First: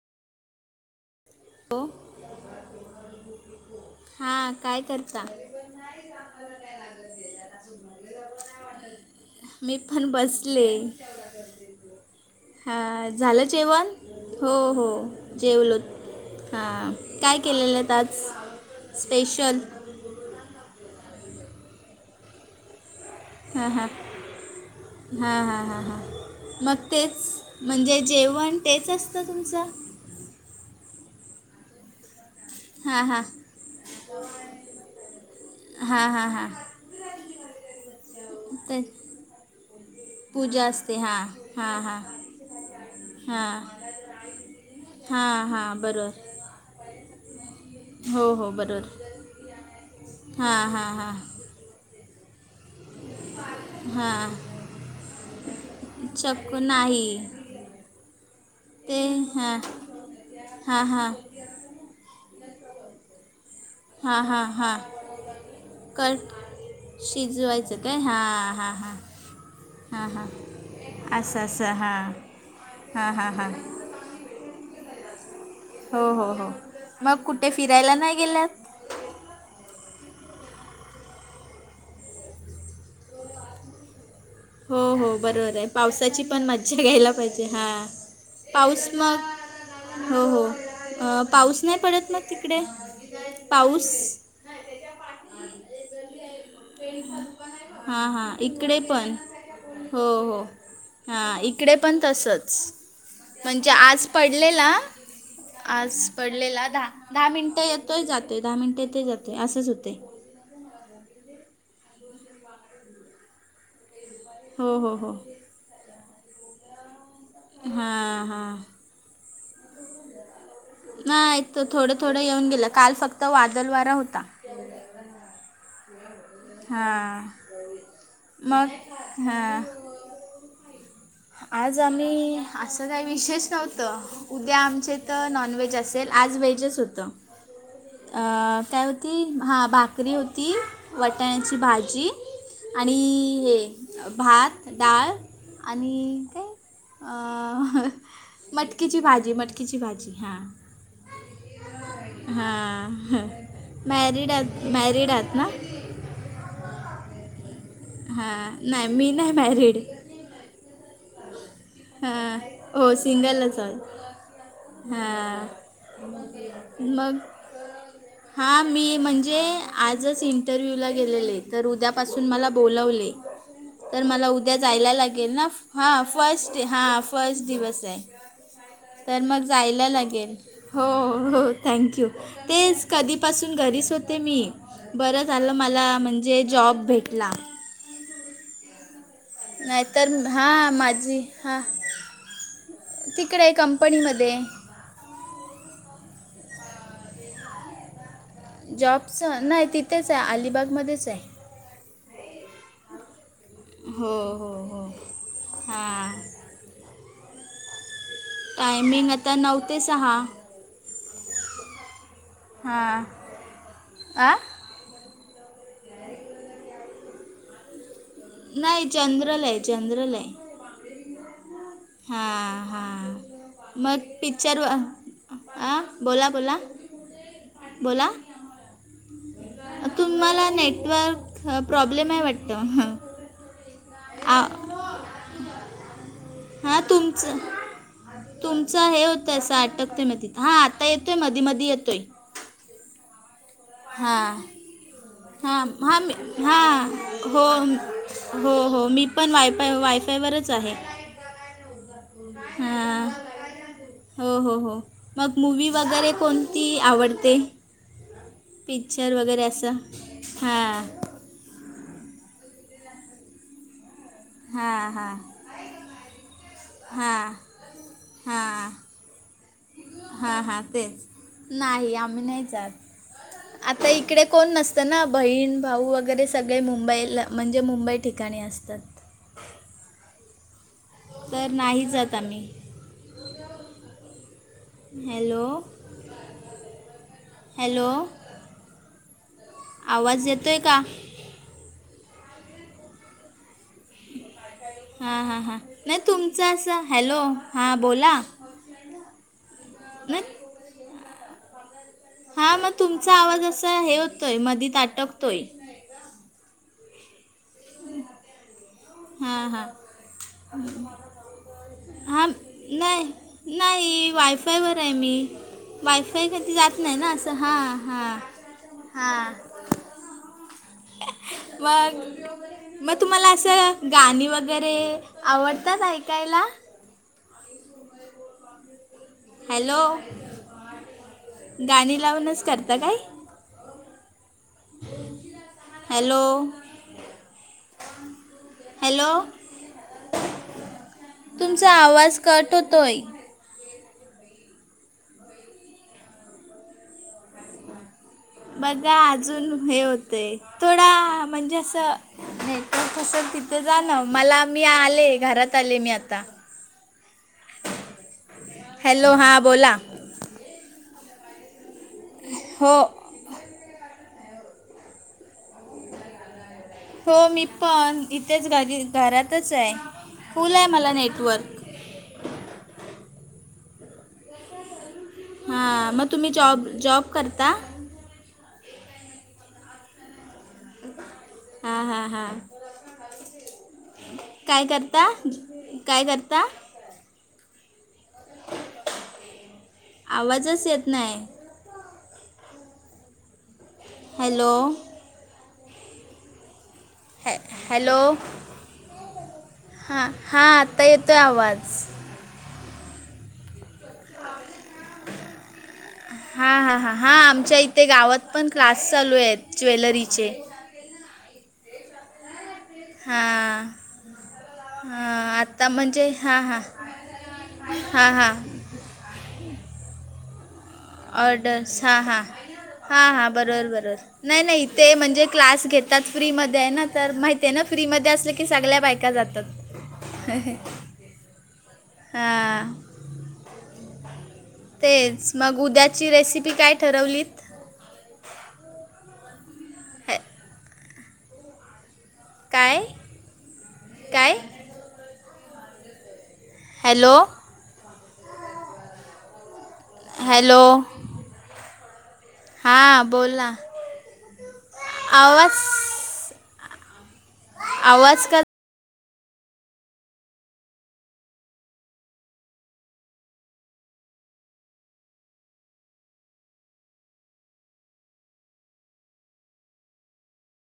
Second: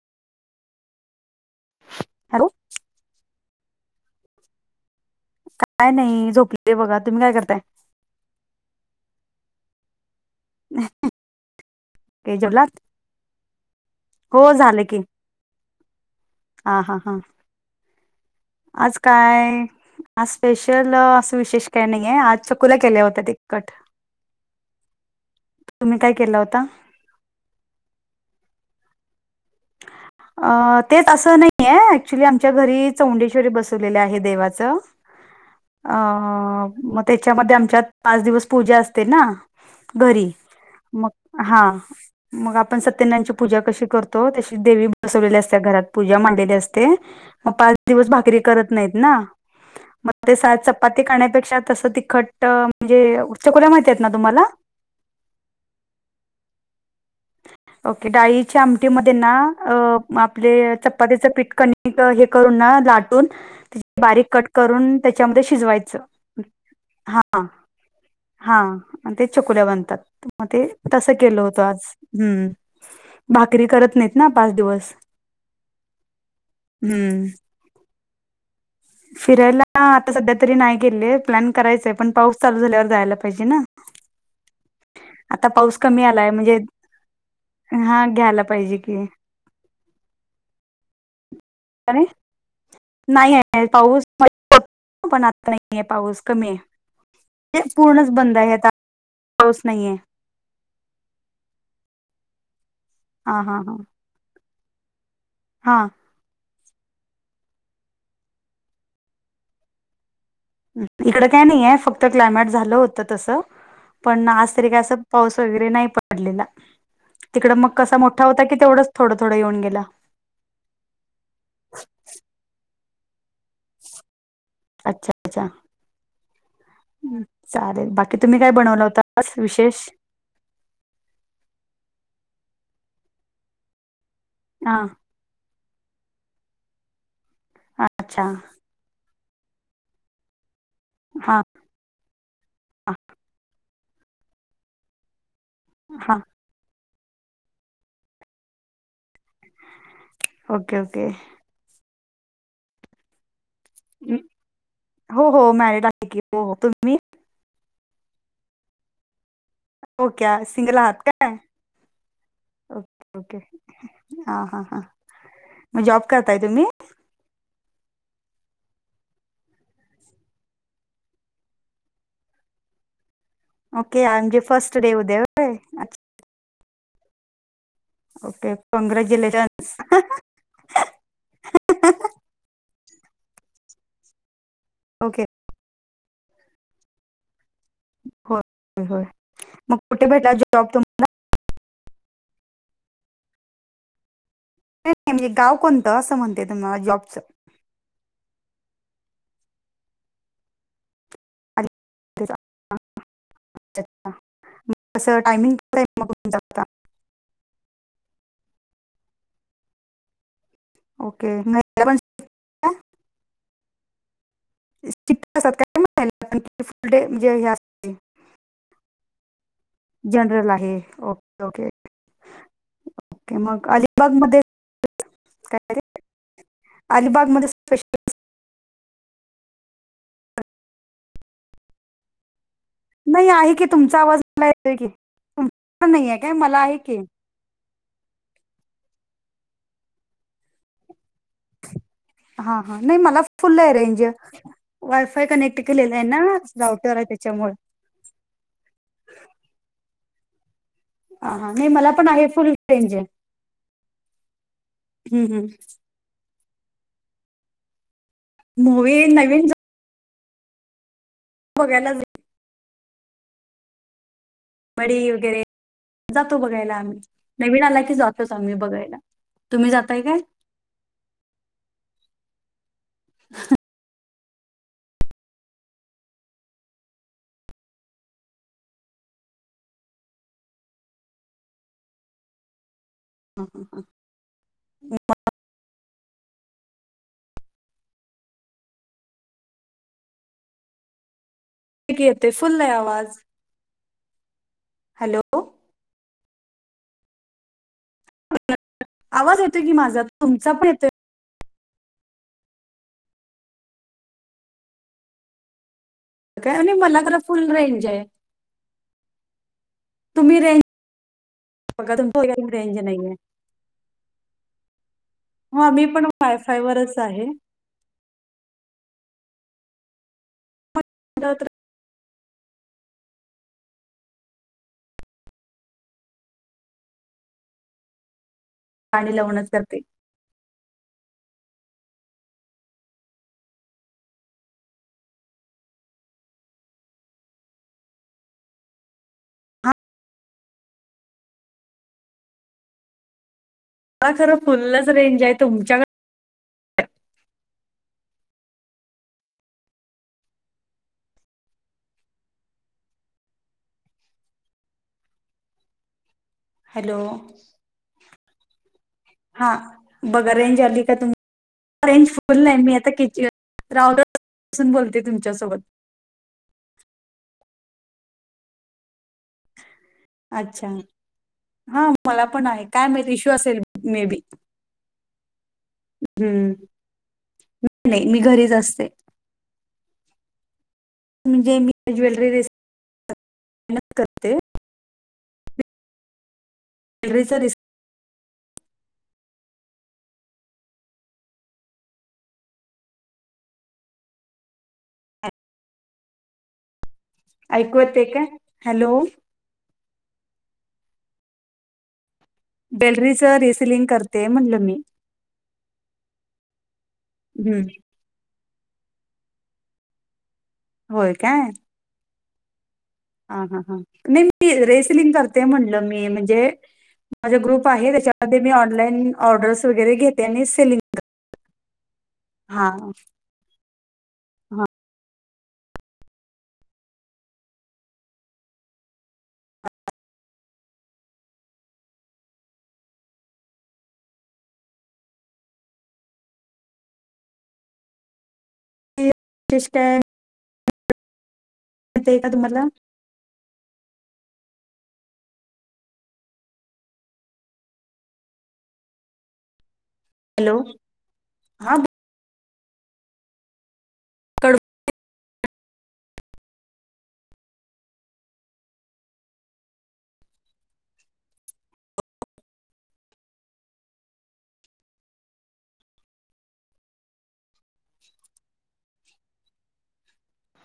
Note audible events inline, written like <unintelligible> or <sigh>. Hello हा काय कर. काय नाही झोपली बघा तुम्ही काय करताय. मि फान बसले. ते जवलात झालं जेवण हो हो की जेवलो. हा काय केलेलं आज आज स्पेशल काय आज स्पेशल असं विशेष काही नाही आहे आज चकुला केल्या होत ते हां हां हां हां हां तुम्ही हां काय केला होता म तेच म्हणजे जेवण तेच असतं तुमचं? अ तेच असं नाहीय ऍक्च्युली आ तुमच्या घरी हां हां चौंडेश्वरी बसवलेलं आहे देवाचं. अ हां हां हां मग त्याच्यामध्ये आमच्यात पाच दिवस पूजा ते असते ना. घरी पूजा असते मग हां हा हां हां मग आपण सत्यनाची पूजा हां कशी करतो. तो तशी देवी बसवलेले हां असते हां घरात पूजा बरोबर मांडलेली असते. मग पाच दिवस हो भाकरी हो करत नाहीत बरोबर ना मग ते सा हां हां चपाती हां खण्यापेक्षा तसं तिखट म्हणजे चकोल्या माहिती आहेत ना हा तुम्हाला चक नाही. ओके डाळीच्या ते आमटीमध्ये ना हां आप हां हां चपातीच पीठ हे करून ना लाटून हां बारीक हां कट हां करून त्याच्यामध्ये शिजवायचं. कट हा शिजवायचं काय हां हा हां हां आणि ते चकुल्या हां बनतात हां मग ते तसं असं केलं होतं असं आज हां हम्म हां हां हां भाकरी करत नाहीत ना पाच दिवस हो हो हो मग हम्म कुठे फिरायला नाही गेल्यात. फिरायला आता सध्या तरी नाही गेले प्लॅन करायचंय पण पाऊस चालू झाल्यावर जायला पाहिजे ना. हो हो आता बरोबर आहे पाऊस कमी पावसाची आलाय पण मज्जा घ्यायला पाहिजे हा. ला पाहिजे की हो हो पाऊस नाही अरे पडत मग तिकडे नाही आहे पाऊस. मध्ये होता पण आता नाहीय पाऊस कमी आहे. तेच हां पूर्णच हां बंद आहे आता इकडे पण पाऊस नाहीये हो हो हां, इकडे पण तसंच, हा हा म्हणजे हा आज पडलेला हा आज पडलेला दहा, दहा मिनिटं येतोय... जातोय, दहा मिनिटं येतोय जातोय असंच होतंय इकडं काय नाहीये, फक्त क्लायमेट झालं होतं तसं, पण आज तरी हो काय, हो असं हो पाऊस वगै नाही पकडलेला, तिकडं मग कसा हां मोठा होता हां की तेवढेच थोडं थोडं येऊन गेला? नाई, इथं थोडा थोडा येऊन गेला. काल फक्त वादल वारा होता अच्छा अच्छा. हां हम्म, चालेल बाकी तुम्ही काय मग बनवलं होतं आज हां विशेष आज आम्ही असं काही विशेष नव्हतं उद्या हा आमचे तर नॉन व्हेज असेल आज व्हेजच होतं. अच्छा काय होती हा भाकरी होती हां वटाण्याची भाजी हां आणि हे भात डाळ हां आणि काय? मटकीची भाजी मटकीची भाजी हां. ओके ओके हा.. म मॅरीड आहात, मॅरीड हो आहेत ना? हो मॅरिड हो, तुम्ही? हा, नाही मी नाही मॅरीड हो क्या सिंगल आहात काय? हा. हो ओके ओके सिंगलच आहोत.. हां हां हां हा मग जॉब करताय तुम्ही मग हां, मी म्हणजे आजच इंटरव्यूला गेलेले तर उद्यापासून मला बोलवले. तर ओके आय मला म्हणजे उद्या फर्स्ट जायला डे उद्या लागेल ना. होय हा अच्छा फस्ट, हा फस्ट दिवस ए. ओके तर मग कॉंग्रॅच्युलेशन्स जायला लागेल. हो, हो थँक्यू, तेच. कधीपासून घरीच होते मी बरं ओके झालं, मला म्हणजे जॉब भेटला. होय होय होय. मग कुठे नाहीतर भेटला हा जॉब तुम्हाला माझी हां, तिकडे ए कंपनीमध्ये नाही, म्हणजे गाव कोणतं असं म्हणतेय तुम्हाला जॉबचं जॉबचं, नाही तिथेच ए, अलिबागमध्येच ए अच्छा. अच्छा. हो हो मग हो तसं टायमिंग कसं आहे हां मग तुमचं टायमिंग आता नऊ ते सहा ओके. <unintelligible> हां, आ शिफ्ट असतात काय मग, की फुल डे म्हणजे हे असतात. नाही जनरल हेत जनरल आहे ओके ओके हा हा ओके, मग अलिबाग मध्ये पिक्चर आ बोला <unintelligible> बोला अलिबाग मध्ये बोला स्पेशल तुम्हाला नेटवर्क प्रॉब्लेम ए वाटतं? नाही आहे की, तुमचा आवाज आ मला येतोय की... तुम्हाला नाई ए काय... मला आहे की <unintelligible> तुमचं हे होतंय, असं अटकतय न तिथं.. हा आता येतोय, मधी मधी येतोय हा हा, नाही मला फुल्ल रेंज... हां वायफाय कनेक्ट हां केलेला हां ये मी ना... हां राउटर ए हो त्याच्यामुळे हो हो मी पण वायफाय... वायफायवरच आहे ह हा, नाही मला पण आहे फुल रेंज ए हां हो हो हो मग मूवी वगैरे कोणती आवडते मूवी नवीन ह. बघायला. हां बडी हां वगैरे जातो बघायला आम्ही हां नवीन आला की जातोच आम्ही बघायला तुम्ही जातय काय हा हा तेच नाही आम्ही नाही जात आता इकडे कोण नसत ना बहीण भाऊ वगैरे सगळे मुंबईला म्हणजे मुंबई ठिकाणी असतात तर नाही जात आम्ही हां हां हां हॅलो हॅलो आवाज येतोय का? येतोय की येतोय, फुल्ल ए आवाज हा हॅलो हा हा... नाही तुमचं असं, हॅलो हा बोला आवाज येतोय की माझा, नाही तुमचा पण येतोय हा मग तुमचा आवाज असा हे होतोय, मधीत आटोकतय काय आणि मला तर फुल्ल रेंज ए हुं... हुं बघा हा तुमच्या रेंज नाय नाहीये नाही वायफायवर ये मी मग आम्ही पण वायफाय की जात वरच नाही ना आहे असं हा हा हा <inaudible> वर मग तुम्हाला असं गाणी वगैरे आवडतात ऐकायला पाणी लावण हॅलो गाणी लावूनच करतं काय हॅलो हॅलो हा तुमचा आवाज कट होतोय हा खरं फुलच रेंज आहे तुमच्याकड बघा अजून हे होतेय थोडा म्हणजे असं नाही त तस तिथे जाण मला मी आले घरात आले मी आता हॅलो हॅलो हां हा बोला बघा रेंज आली का तुम रेंज फुल आहे मी हो आता किच राऊतून बोलते तुमच्यासोबत हो मी पण इथेच घरी घरातच आहे फुल आहे अच्छा मला नेटवर्क हा मला पण आहे काय माहिती इश्यू असेल मे बी हा मग तुम्ही जॉब जॉब करता नाही मी घरीच असते म्हणजे हा मी हा हा ज्वेलरी रिस्क करते काय करता काय करता रे स रे स आवाजच येत नाय हॅलो हॅ ऐकू हॅलो येतंय काय हा हा आत्ता येतोय आवाज बॅलरीचं रेसलिंग कर हा हा हा हा आमच्या हम्म इथे गावात पण क्लास चालू आहेत ज्वेलरीचे होय काय. हा, हा, हां हा नाही मी रेसलिंग हां करते आत्ता म्हणलं मी हां म्हणजे. हां माझा ग्रुप आहे हां हां त्याच्यामध्ये मी ऑनलाईन ऑर्डर्स वगैरे घेते. आणि सेलिंग ऑर्डर्स हां हां हा हां हां बरोबर बरोबर नाही हा नाही तेे म्हणजे क्लास घेतात. फ्री मध्ये ना तर माहिती आहे ना फ्री मध्ये असलं की सगळ्या बाहिक त्या जातात हा.. तेच मग उद्याची रेसिपी काय ठरवलीत? शिस्ट <unintelligible> हॅ- <unintelligible> काय, काय. हॅलो. हॅलो हा. हा बोलां कट आवाज आवाज का